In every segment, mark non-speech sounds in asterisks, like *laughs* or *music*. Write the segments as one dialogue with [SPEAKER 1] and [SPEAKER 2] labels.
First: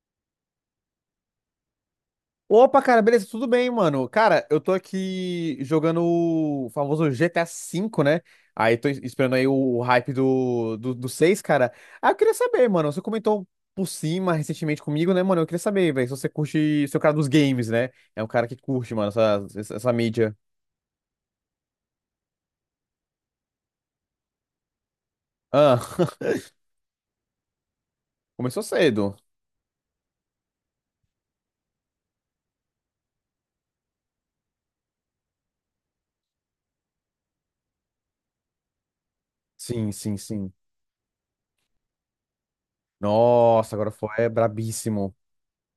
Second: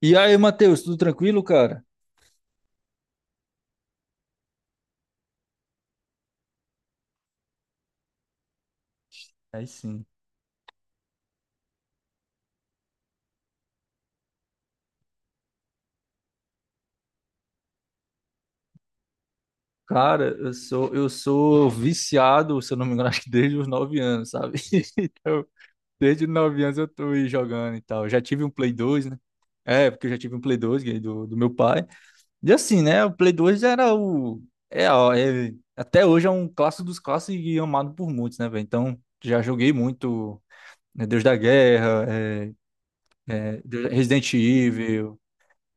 [SPEAKER 1] E aí, Matheus, tudo tranquilo, cara?
[SPEAKER 2] Opa, cara, beleza, tudo bem, mano? Cara, eu tô aqui jogando o famoso GTA V, né? Aí tô esperando aí
[SPEAKER 1] Aí
[SPEAKER 2] o
[SPEAKER 1] sim.
[SPEAKER 2] hype do 6, cara. Ah, eu queria saber, mano, você comentou por cima recentemente comigo, né, mano? Eu queria saber, velho, se você curte, se é o cara dos games, né? É um cara que curte, mano, essa
[SPEAKER 1] Cara,
[SPEAKER 2] mídia.
[SPEAKER 1] eu sou viciado, se eu não me engano, *laughs* acho que desde os 9 anos, sabe? *laughs* Então,
[SPEAKER 2] Ah,
[SPEAKER 1] desde os
[SPEAKER 2] *laughs*
[SPEAKER 1] 9 anos eu tô aí jogando e tal. Já tive um
[SPEAKER 2] começou
[SPEAKER 1] Play 2,
[SPEAKER 2] cedo.
[SPEAKER 1] né? É, porque eu já tive um Play 2, ganhei do meu pai. E assim, né? O Play 2 era o. É, ó, até hoje é um clássico dos clássicos e amado por muitos, né, velho? Então, já joguei
[SPEAKER 2] Sim, sim,
[SPEAKER 1] muito,
[SPEAKER 2] sim.
[SPEAKER 1] né, Deus da Guerra, é,
[SPEAKER 2] Nossa, agora foi é
[SPEAKER 1] Resident
[SPEAKER 2] brabíssimo.
[SPEAKER 1] Evil.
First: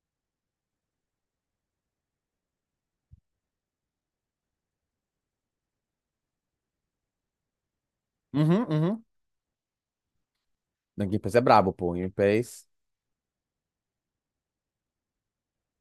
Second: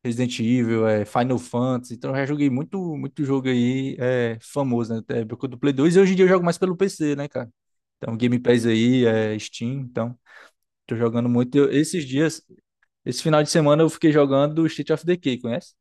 [SPEAKER 1] Resident Evil, é, Final Fantasy. Então eu já joguei muito, muito jogo aí é, famoso, né? Da época do Play 2. E hoje em dia eu jogo mais pelo PC, né, cara? Então Game
[SPEAKER 2] Uhum,
[SPEAKER 1] Pass
[SPEAKER 2] uhum.
[SPEAKER 1] aí, é, Steam, então tô
[SPEAKER 2] Não, Game
[SPEAKER 1] jogando
[SPEAKER 2] Pass é
[SPEAKER 1] muito.
[SPEAKER 2] brabo, pô.
[SPEAKER 1] Esses
[SPEAKER 2] Game
[SPEAKER 1] dias,
[SPEAKER 2] Pass.
[SPEAKER 1] esse final de semana eu fiquei jogando State of Decay, conhece?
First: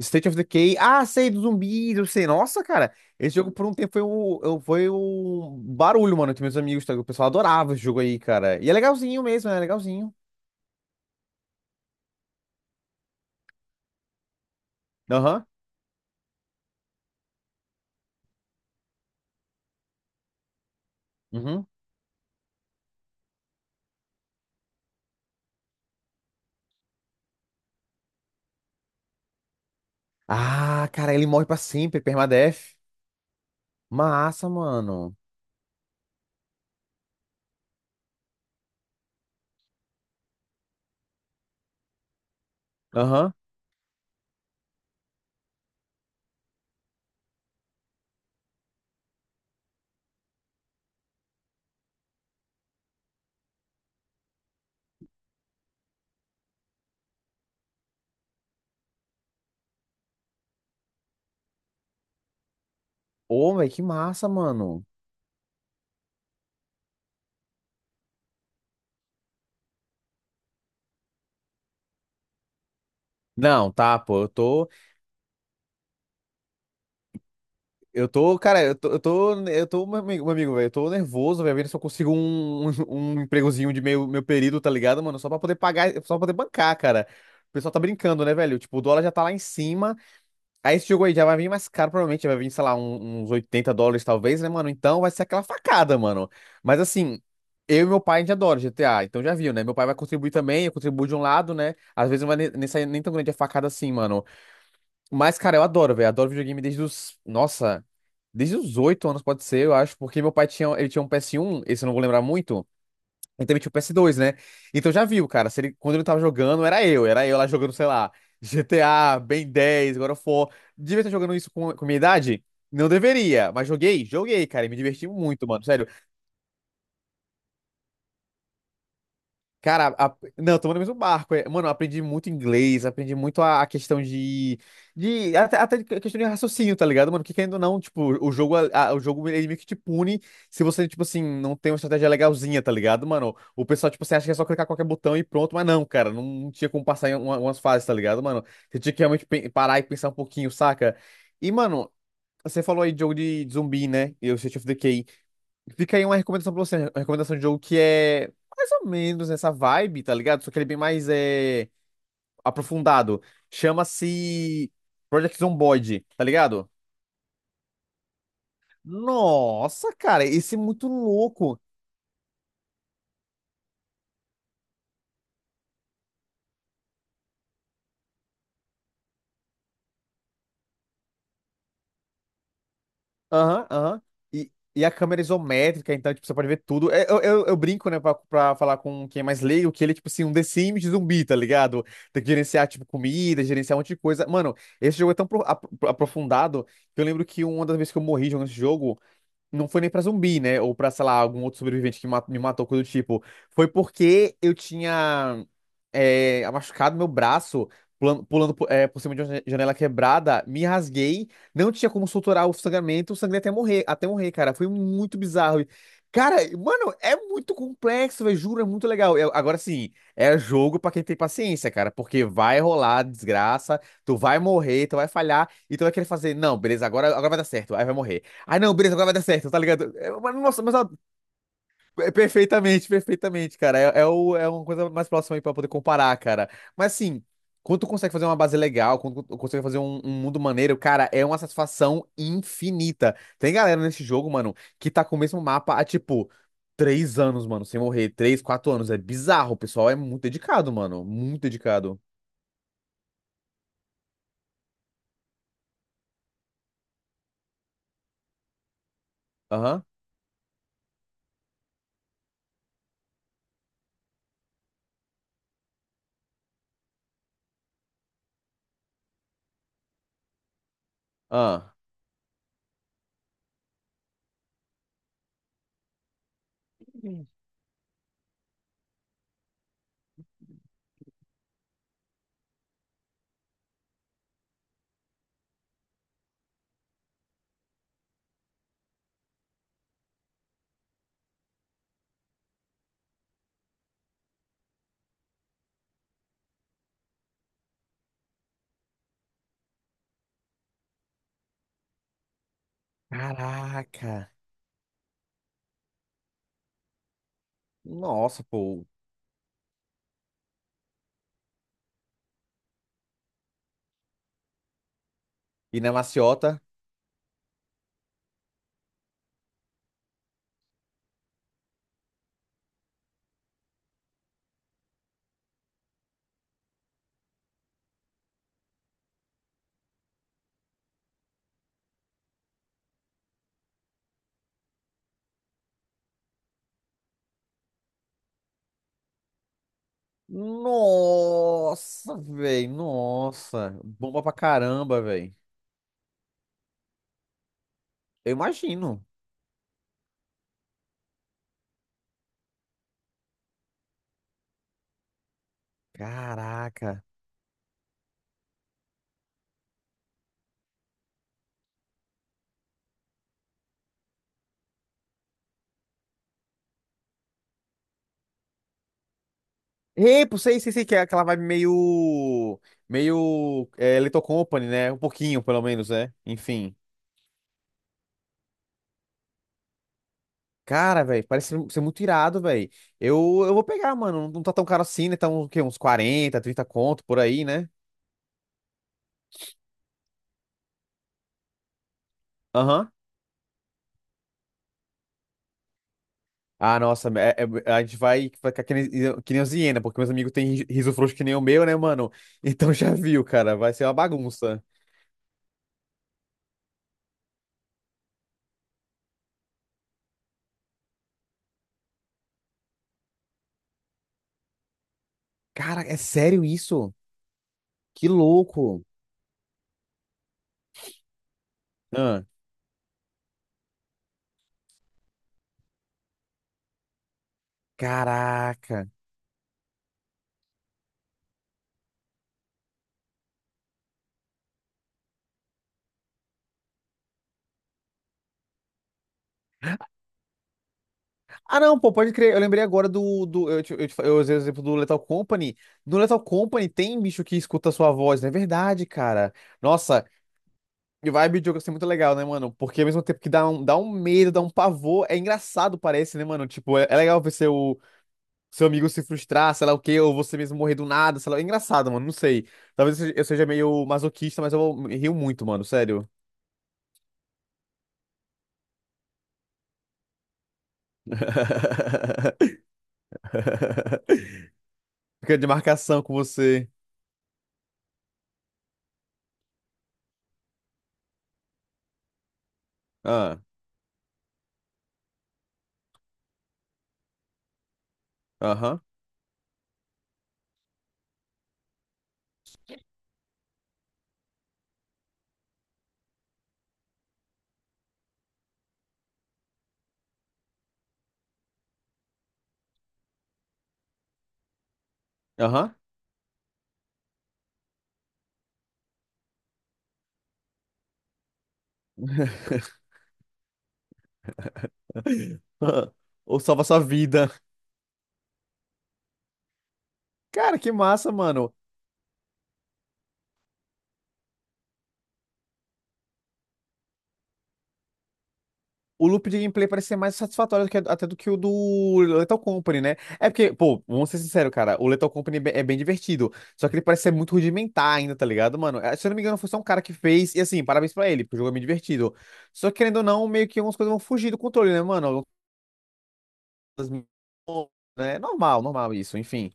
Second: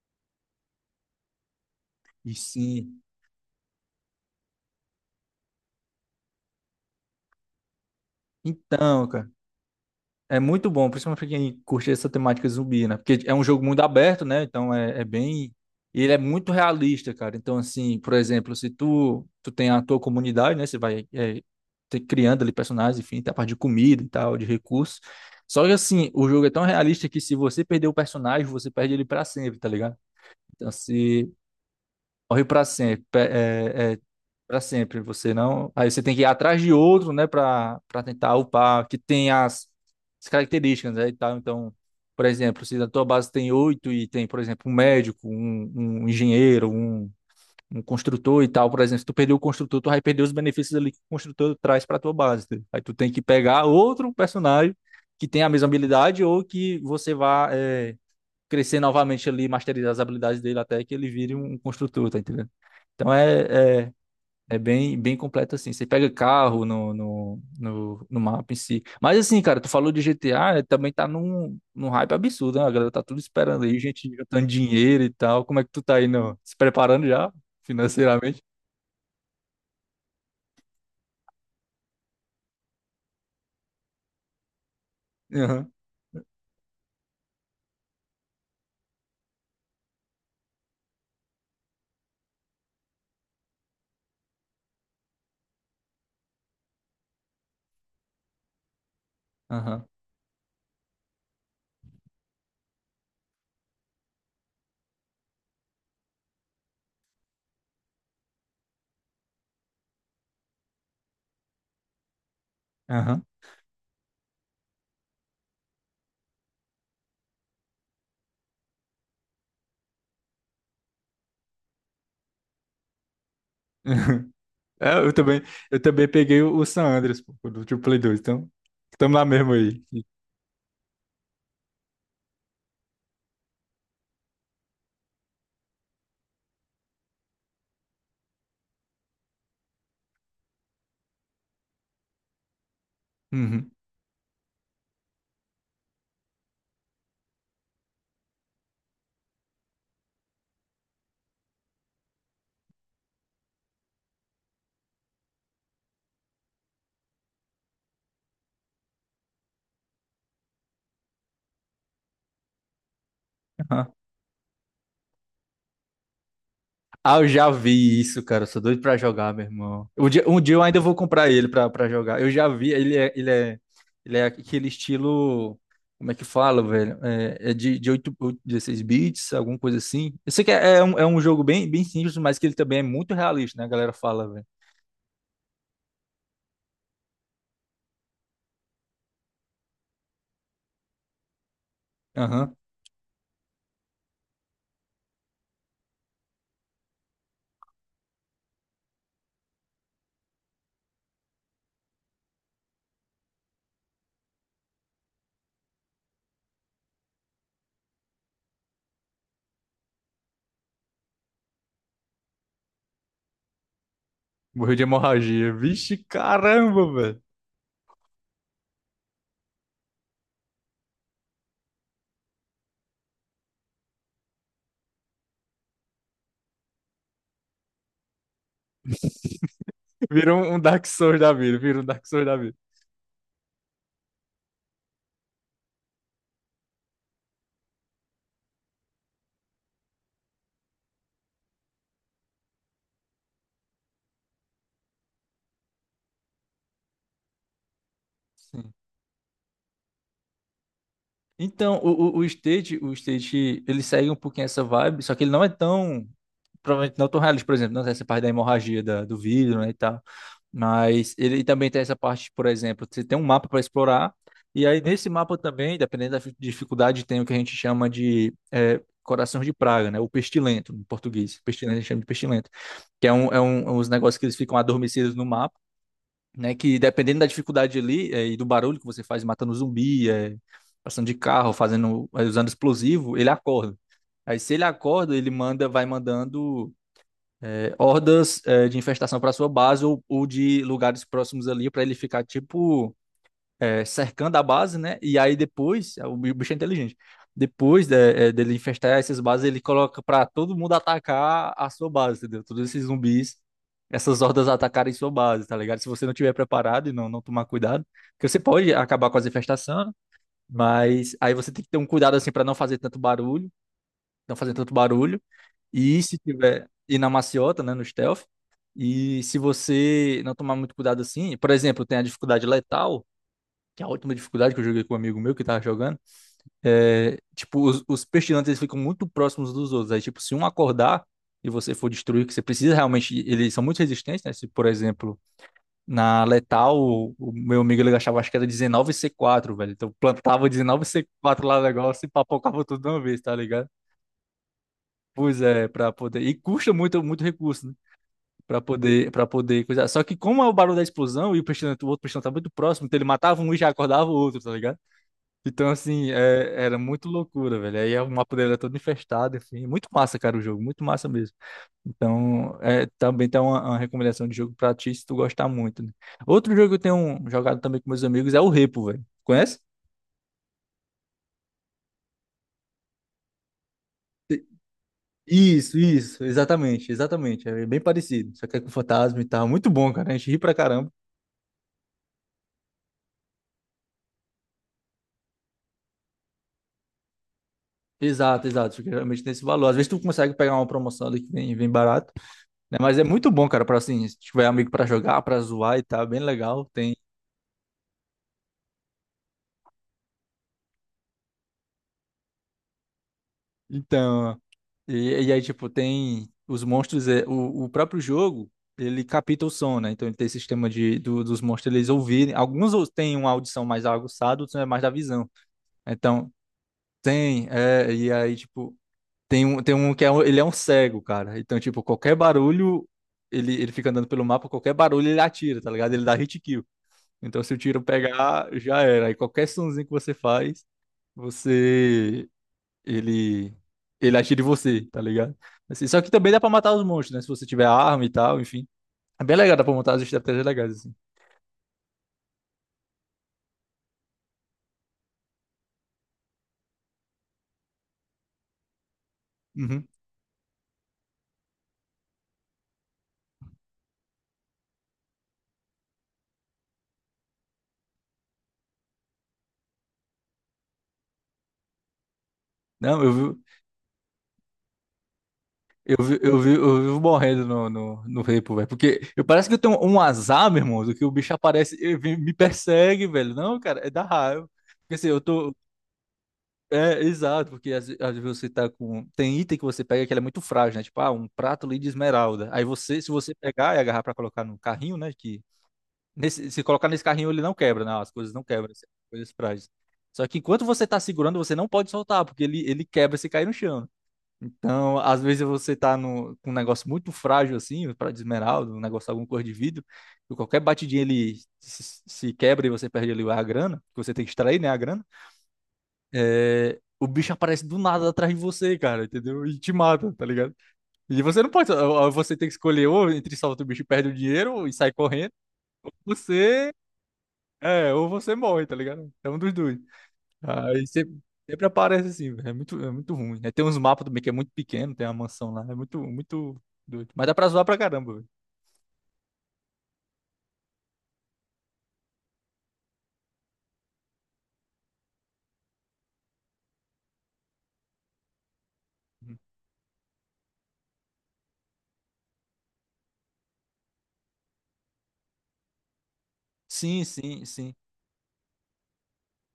[SPEAKER 2] State of Decay. Ah, sei, do zumbi, eu sei.
[SPEAKER 1] E
[SPEAKER 2] Nossa, cara.
[SPEAKER 1] sim.
[SPEAKER 2] Esse jogo por um tempo foi foi um barulho, mano, entre meus amigos. Tá? O pessoal adorava esse jogo aí, cara. E é
[SPEAKER 1] Então,
[SPEAKER 2] legalzinho
[SPEAKER 1] cara.
[SPEAKER 2] mesmo, é legalzinho.
[SPEAKER 1] É muito bom, principalmente pra quem curte essa temática zumbi, né? Porque é um jogo muito aberto, né? Então é
[SPEAKER 2] Aham.
[SPEAKER 1] bem. E ele é muito realista, cara. Então, assim, por exemplo, se tu tem a tua comunidade, né? Você vai
[SPEAKER 2] Uhum.
[SPEAKER 1] criando ali personagens, enfim, tem a parte de comida e tal, de recursos. Só que, assim, o jogo é tão realista que se você perder o personagem, você perde ele pra sempre, tá ligado? Então,
[SPEAKER 2] Ah, cara, ele
[SPEAKER 1] se
[SPEAKER 2] morre pra sempre,
[SPEAKER 1] morre pra
[SPEAKER 2] permadeath.
[SPEAKER 1] sempre,
[SPEAKER 2] Massa,
[SPEAKER 1] para sempre,
[SPEAKER 2] mano.
[SPEAKER 1] você não. Aí você tem que ir atrás de outro, né, para tentar upar, que tem as características, né, e tal. Então, por exemplo, se na tua base
[SPEAKER 2] Aham.
[SPEAKER 1] tem oito e tem, por exemplo, um médico, um engenheiro, um construtor e tal, por exemplo, se tu perder o construtor, tu vai perder os benefícios ali que o construtor traz para tua base. Entendeu? Aí tu tem que pegar outro personagem que tem a mesma habilidade ou que você vá é, crescer novamente ali, masterizar as habilidades dele até que ele vire um construtor, tá entendendo? Então
[SPEAKER 2] Ô, velho, que
[SPEAKER 1] é, é
[SPEAKER 2] massa,
[SPEAKER 1] é
[SPEAKER 2] mano.
[SPEAKER 1] bem, bem completo assim. Você pega carro no mapa em si. Mas assim, cara, tu falou de GTA, também tá num hype absurdo, né? A galera tá tudo esperando
[SPEAKER 2] Não,
[SPEAKER 1] aí,
[SPEAKER 2] tá,
[SPEAKER 1] gente
[SPEAKER 2] pô, eu
[SPEAKER 1] juntando
[SPEAKER 2] tô.
[SPEAKER 1] dinheiro e tal. Como é que tu tá aí no, se preparando já
[SPEAKER 2] Eu tô,
[SPEAKER 1] financeiramente?
[SPEAKER 2] cara, meu amigo, velho, eu tô nervoso, velho, vendo se eu consigo um empregozinho de meio, meu período, tá ligado, mano? Só pra poder
[SPEAKER 1] Aham,
[SPEAKER 2] pagar, só pra poder bancar, cara. O pessoal tá brincando, né, velho? Tipo, o dólar já tá lá em cima. Aí esse jogo aí já vai vir mais caro, provavelmente. Vai vir, sei lá, uns 80 dólares, talvez, né, mano? Então vai ser aquela facada, mano. Mas assim, eu e meu pai, a gente adora GTA, então já viu, né? Meu
[SPEAKER 1] aham,
[SPEAKER 2] pai vai contribuir também, eu contribuo de um lado, né? Às vezes não vai nem sair nem tão grande a facada assim, mano. Mas, cara, eu adoro, velho. Adoro videogame desde os. Nossa, desde os 8 anos, pode ser, eu acho, porque meu pai tinha. Ele tinha um PS1, esse eu não vou lembrar muito.
[SPEAKER 1] aham.
[SPEAKER 2] E também tinha o PS2, né? Então já viu, cara. Se ele, quando ele tava jogando, era eu. Era eu lá jogando, sei lá, GTA, Ben 10, God of War. Devia estar jogando isso com minha idade? Não deveria, mas joguei,
[SPEAKER 1] *laughs*
[SPEAKER 2] joguei, cara. E me
[SPEAKER 1] É,
[SPEAKER 2] diverti
[SPEAKER 1] eu também,
[SPEAKER 2] muito, mano.
[SPEAKER 1] eu
[SPEAKER 2] Sério.
[SPEAKER 1] também peguei o San Andreas, pô, do Play 2, então estamos lá mesmo aí.
[SPEAKER 2] Cara, não, estamos no mesmo barco. É. Mano, eu aprendi muito inglês, aprendi muito a questão de, até de questão de raciocínio, tá ligado, mano? Porque querendo ou não, tipo, o jogo, o jogo ele meio que te pune se você, tipo assim, não tem uma estratégia legalzinha, tá ligado, mano? O
[SPEAKER 1] Uhum,
[SPEAKER 2] pessoal, tipo, você acha que é só clicar qualquer botão e pronto, mas não, cara, não, não tinha como passar em umas fases, tá ligado, mano? Você tinha que realmente parar e pensar um pouquinho, saca? E, mano, você falou aí de jogo de zumbi, né? E o State of Decay. Fica aí uma recomendação pra você, né? Uma recomendação de jogo que é mais ou menos nessa vibe, tá ligado? Só que ele é bem mais aprofundado. Chama-se Project Zomboid, tá ligado?
[SPEAKER 1] ah, eu já vi isso, cara. Eu sou doido pra jogar, meu irmão.
[SPEAKER 2] Nossa, cara,
[SPEAKER 1] Um dia
[SPEAKER 2] esse é
[SPEAKER 1] eu ainda
[SPEAKER 2] muito
[SPEAKER 1] vou comprar ele
[SPEAKER 2] louco.
[SPEAKER 1] pra, pra jogar. Eu já vi, ele é aquele estilo. Como é que fala, velho? É de 8 8, 16 bits, alguma coisa assim. Eu sei que é um jogo bem, bem simples, mas que ele também é muito realista, né?
[SPEAKER 2] Aham,
[SPEAKER 1] A galera
[SPEAKER 2] aham.
[SPEAKER 1] fala, velho.
[SPEAKER 2] E a câmera é isométrica, então, tipo, você pode ver tudo. Eu brinco, né, pra falar com quem é mais leigo, que ele é, tipo, assim, um The Sims de zumbi, tá ligado? Tem que
[SPEAKER 1] Aham.
[SPEAKER 2] gerenciar, tipo, comida, gerenciar um monte de coisa. Mano, esse jogo é tão aprofundado que eu lembro que uma das vezes que eu morri jogando esse jogo, não foi nem pra zumbi, né? Ou pra, sei lá, algum outro sobrevivente que me matou, coisa do tipo. Foi porque eu tinha machucado meu braço pulando, por cima de uma janela quebrada, me rasguei, não tinha como suturar o sangramento, eu sangrei até morrer, cara. Foi
[SPEAKER 1] Morreu de
[SPEAKER 2] muito
[SPEAKER 1] hemorragia.
[SPEAKER 2] bizarro. E,
[SPEAKER 1] Vixe,
[SPEAKER 2] cara,
[SPEAKER 1] caramba,
[SPEAKER 2] mano, é
[SPEAKER 1] velho.
[SPEAKER 2] muito complexo, velho, juro, é muito legal. Agora sim, é jogo pra quem tem paciência, cara, porque vai rolar desgraça, tu vai morrer, tu vai falhar, e tu vai querer fazer, não, beleza, agora, agora vai dar certo, aí vai morrer. Ah, não, beleza, agora vai dar certo, tá ligado? É, mas,
[SPEAKER 1] Virou um
[SPEAKER 2] nossa, mas
[SPEAKER 1] Dark
[SPEAKER 2] ó,
[SPEAKER 1] Souls da vida. Virou um Dark
[SPEAKER 2] é
[SPEAKER 1] Souls da
[SPEAKER 2] perfeitamente, perfeitamente, cara. É uma coisa mais próxima aí pra poder comparar, cara. Mas assim, quando tu consegue fazer uma base legal, quando tu consegue fazer um mundo maneiro, cara, é uma satisfação infinita. Tem galera nesse jogo, mano, que tá com o mesmo mapa há, tipo, 3 anos, mano, sem morrer. Três,
[SPEAKER 1] vida.
[SPEAKER 2] quatro anos. É bizarro, o pessoal é muito dedicado, mano. Muito
[SPEAKER 1] Então,
[SPEAKER 2] dedicado.
[SPEAKER 1] o State, ele segue um pouquinho essa vibe, só que ele não é tão, provavelmente não tão realista, por exemplo, não tem essa parte da hemorragia da, do vidro, né, e
[SPEAKER 2] Aham,
[SPEAKER 1] tal. Mas ele também tem essa parte, por exemplo, você tem um mapa para explorar, e aí nesse mapa também, dependendo da fi- dificuldade, tem o que a gente chama de é, coração de praga, né, o pestilento, em português,
[SPEAKER 2] ah.
[SPEAKER 1] pestilento, a gente chama de pestilento, que uns negócios que eles ficam adormecidos no mapa, né? Que dependendo da dificuldade ali é, e do barulho que você faz matando zumbi, é, passando de carro, fazendo, é, usando explosivo, ele acorda. Aí se ele acorda, ele manda, vai mandando é, hordas é, de infestação para sua base ou de lugares próximos ali para ele ficar tipo é, cercando a base, né? E aí depois, é, o bicho é inteligente. Depois dele infestar essas bases, ele coloca pra todo mundo atacar a sua base, entendeu? Todos esses zumbis, essas
[SPEAKER 2] Caraca.
[SPEAKER 1] hordas atacarem sua base, tá ligado? Se você não tiver preparado e não tomar cuidado, porque você
[SPEAKER 2] Nossa,
[SPEAKER 1] pode
[SPEAKER 2] pô.
[SPEAKER 1] acabar com as infestações, mas aí você tem que ter um cuidado assim pra não fazer tanto barulho, não fazer tanto barulho.
[SPEAKER 2] E na
[SPEAKER 1] E se
[SPEAKER 2] maciota.
[SPEAKER 1] tiver e na maciota, né, no stealth, e se você não tomar muito cuidado assim, por exemplo, tem a dificuldade letal, que é a última dificuldade que eu joguei com um amigo meu que tava jogando, é, tipo, os pestilantes eles ficam muito próximos dos outros. Aí, tipo, se um acordar e você for destruir, que você precisa realmente, eles são muito resistentes, né? Se, por exemplo, na letal, o meu amigo ele achava, acho que era 19 c quatro velho. Então plantava 19 c quatro lá no negócio e
[SPEAKER 2] Nossa,
[SPEAKER 1] papocava
[SPEAKER 2] velho.
[SPEAKER 1] tudo de uma vez, tá ligado?
[SPEAKER 2] Nossa. Bomba pra caramba, velho.
[SPEAKER 1] Pois é, pra poder. E custa muito, muito recurso, né?
[SPEAKER 2] Eu imagino.
[SPEAKER 1] Pra poder coisar. Só que, como é o barulho da explosão e o pestilante, o outro pestilante tá muito próximo, então ele matava um e já acordava o outro, tá ligado? Então, assim, era
[SPEAKER 2] Caraca.
[SPEAKER 1] muito loucura, velho. Aí o mapa dele era todo infestado, enfim. Muito massa, cara, o jogo, muito massa mesmo. Então, é, também tem uma recomendação de jogo pra ti, se tu gostar muito, né? Outro jogo que eu tenho jogado também com meus amigos é o Repo, velho. Conhece?
[SPEAKER 2] Ei, pô, sei, sei, sei que é aquela vibe meio. Meio. É, Little Company, né? Um pouquinho, pelo
[SPEAKER 1] Isso,
[SPEAKER 2] menos, né?
[SPEAKER 1] isso,
[SPEAKER 2] Enfim.
[SPEAKER 1] exatamente, exatamente. É bem parecido, só que é com fantasma e tal. Muito bom, cara. A gente ri pra caramba.
[SPEAKER 2] Cara, velho, parece ser muito irado, velho. Eu vou pegar, mano. Não tá tão caro assim, né? Tá um, o quê? Uns 40, 30 conto por aí, né?
[SPEAKER 1] Exato, exato. Isso geralmente tem esse valor. Às vezes tu consegue pegar uma promoção ali que vem, barato, né?
[SPEAKER 2] Aham.
[SPEAKER 1] Mas é muito bom, cara, pra assim, se tiver amigo pra jogar, pra zoar e tal, é bem legal.
[SPEAKER 2] Ah,
[SPEAKER 1] Tem
[SPEAKER 2] nossa, a gente vai ficar que nem os hiena, porque meus amigos têm riso frouxo que nem o meu, né, mano? *laughs* Então já viu, cara, vai ser uma
[SPEAKER 1] Então,
[SPEAKER 2] bagunça.
[SPEAKER 1] e aí, tipo, tem os monstros, o próprio jogo, ele capta o som, né? Então ele tem esse sistema dos monstros eles ouvirem. Alguns têm uma audição mais aguçada, outros é mais da visão.
[SPEAKER 2] Cara, é
[SPEAKER 1] Então,
[SPEAKER 2] sério isso?
[SPEAKER 1] tem, é,
[SPEAKER 2] Que
[SPEAKER 1] e aí, tipo,
[SPEAKER 2] louco.
[SPEAKER 1] tem um que é, um- ele é um cego, cara. Então, tipo, qualquer
[SPEAKER 2] Ah,
[SPEAKER 1] barulho, ele fica andando pelo mapa, qualquer barulho ele atira, tá ligado? Ele dá hit kill. Então, se o tiro pegar, já
[SPEAKER 2] caraca.
[SPEAKER 1] era. Aí qualquer sonzinho que você faz, você ele ele atira em você, tá ligado? Assim, só que também dá pra matar os monstros, né? Se você tiver arma e tal, enfim. É bem legal, dá pra montar as estratégias legais, assim.
[SPEAKER 2] Ah, não, pô, pode crer. Eu lembrei agora do. Do eu, te- fa- eu usei o exemplo do Lethal Company. No Lethal Company tem bicho que escuta a sua voz, não é verdade, cara?
[SPEAKER 1] Uhum.
[SPEAKER 2] Nossa, e vibe de jogo assim é muito legal, né, mano? Porque ao mesmo tempo que dá dá um medo, dá um pavor, é engraçado, parece, né, mano? Tipo, é legal ver seu. Seu amigo se frustrar, sei lá o quê, ou você mesmo morrer do nada, sei lá. É engraçado, mano, não sei. Talvez
[SPEAKER 1] Não,
[SPEAKER 2] eu seja eu seja meio masoquista, mas eu me rio muito, mano, sério.
[SPEAKER 1] eu vivo morrendo no repo, velho. Porque eu parece que eu tenho um azar, meu irmão, do que o bicho aparece e me
[SPEAKER 2] *laughs*
[SPEAKER 1] persegue, velho. Não, cara, é da raiva. Porque assim, eu
[SPEAKER 2] Fica de
[SPEAKER 1] tô.
[SPEAKER 2] marcação com você.
[SPEAKER 1] É, exato, porque às vezes você tá com. Tem item que você pega que ele é muito frágil, né? Tipo, ah, um prato ali de esmeralda. Aí você, se você
[SPEAKER 2] Ah,
[SPEAKER 1] pegar e agarrar pra colocar no carrinho, né? Se colocar nesse carrinho, ele não quebra, não, as coisas não quebram,
[SPEAKER 2] aham,
[SPEAKER 1] assim, as coisas frágeis. Só que enquanto você tá segurando, você não pode soltar, porque ele quebra se cair no chão. Então, às vezes você tá no, com um negócio muito frágil assim, pra de esmeralda, um negócio, alguma cor de vidro, e qualquer batidinha ele se quebra e você perde ali a grana, que você tem que extrair, né, a grana.
[SPEAKER 2] aham.
[SPEAKER 1] É, o bicho aparece do nada atrás de você, cara, entendeu? E te mata, tá ligado? E você não pode, ou você tem que escolher ou entre solta o bicho e perde o dinheiro, e sai correndo,
[SPEAKER 2] *laughs* Ah, ou salva
[SPEAKER 1] você
[SPEAKER 2] sua vida.
[SPEAKER 1] ou você morre, tá ligado? É um dos dois.
[SPEAKER 2] Cara, que
[SPEAKER 1] Aí
[SPEAKER 2] massa,
[SPEAKER 1] sempre,
[SPEAKER 2] mano.
[SPEAKER 1] sempre aparece assim, velho. É muito ruim. Aí tem uns mapas também que é muito pequeno, tem uma mansão lá. É muito, muito doido. Mas dá pra zoar pra caramba, velho.
[SPEAKER 2] O loop de gameplay parece ser mais satisfatório até do que o do Lethal Company, né? É porque, pô, vamos ser sinceros, cara, o Lethal Company é bem divertido, só que ele parece ser muito rudimentar ainda, tá ligado, mano? Se eu não me engano, foi só um cara que fez, e assim, parabéns pra ele, porque o jogo é bem divertido. Só que, querendo ou não, meio que algumas coisas vão fugir do controle, né, mano? Algumas
[SPEAKER 1] Sim,
[SPEAKER 2] coisas,
[SPEAKER 1] sim, sim.
[SPEAKER 2] né? Normal, normal isso, enfim.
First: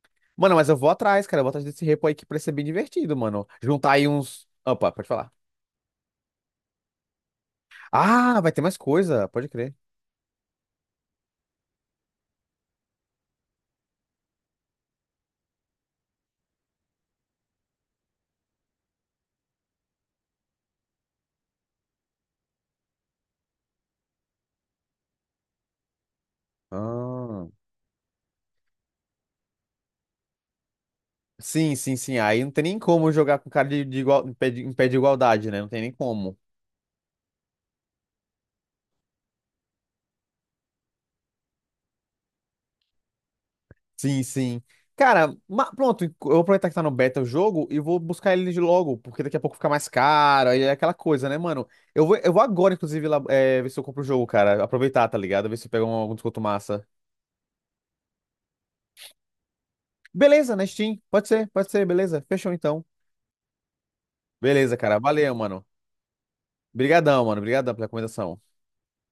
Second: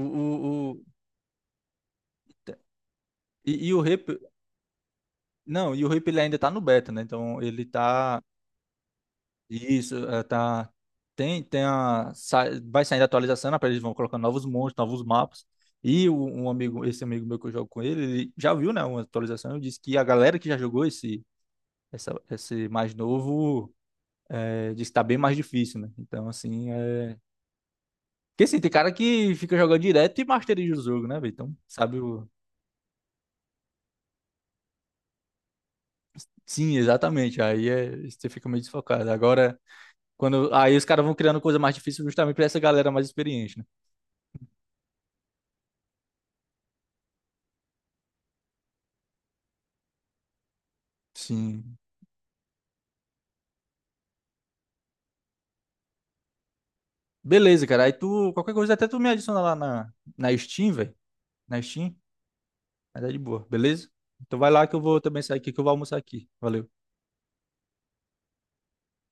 [SPEAKER 1] O, o,
[SPEAKER 2] Mano, mas eu
[SPEAKER 1] o-
[SPEAKER 2] vou atrás, cara, eu vou atrás desse repo aí que parece ser bem divertido, mano.
[SPEAKER 1] e o
[SPEAKER 2] Juntar
[SPEAKER 1] Rip.
[SPEAKER 2] aí uns... Opa, pode falar.
[SPEAKER 1] Não, e o Rip ele ainda tá no beta, né? Então ele tá.
[SPEAKER 2] Ah, vai ter mais coisa, pode crer.
[SPEAKER 1] Isso, é, tá. Tem a. Vai saindo a atualização, né? Eles vão colocando novos monstros, novos mapas. Um amigo, esse amigo meu que eu jogo com ele, ele já viu, né? Uma atualização. Ele disse que a galera que já jogou esse mais novo é, diz que tá bem mais difícil, né? Então, assim, é...
[SPEAKER 2] Ah.
[SPEAKER 1] Porque, assim, tem cara que fica jogando direto e masteriza o jogo, né, velho? Então,
[SPEAKER 2] Sim, sim,
[SPEAKER 1] sabe
[SPEAKER 2] sim.
[SPEAKER 1] o...
[SPEAKER 2] Aí não tem nem como jogar com cara de igual, em pé de igualdade, né? Não tem nem como.
[SPEAKER 1] Sim, exatamente. Aí é... você fica meio desfocado. Agora, quando... Aí os caras vão criando coisa mais difícil justamente pra essa galera mais experiente, né?
[SPEAKER 2] Sim, sim. Cara, pronto, eu vou aproveitar que tá no beta o jogo e vou buscar ele de logo, porque daqui a pouco fica mais caro, aí é aquela coisa, né, mano?
[SPEAKER 1] Sim.
[SPEAKER 2] Eu vou agora, inclusive, lá, é, ver se eu compro o jogo, cara. Aproveitar, tá ligado? Ver se eu pego algum desconto massa.
[SPEAKER 1] Beleza, cara. Aí tu... Qualquer coisa, até tu me adiciona lá na
[SPEAKER 2] Beleza, na
[SPEAKER 1] Steam, velho.
[SPEAKER 2] Steam.
[SPEAKER 1] Na
[SPEAKER 2] Pode ser,
[SPEAKER 1] Steam.
[SPEAKER 2] beleza. Fechou então.
[SPEAKER 1] Mas é de boa, beleza? Então vai lá que
[SPEAKER 2] Beleza,
[SPEAKER 1] eu
[SPEAKER 2] cara.
[SPEAKER 1] vou também
[SPEAKER 2] Valeu,
[SPEAKER 1] sair aqui, que eu
[SPEAKER 2] mano.
[SPEAKER 1] vou almoçar aqui. Valeu.
[SPEAKER 2] Obrigadão, mano. Obrigadão pela recomendação.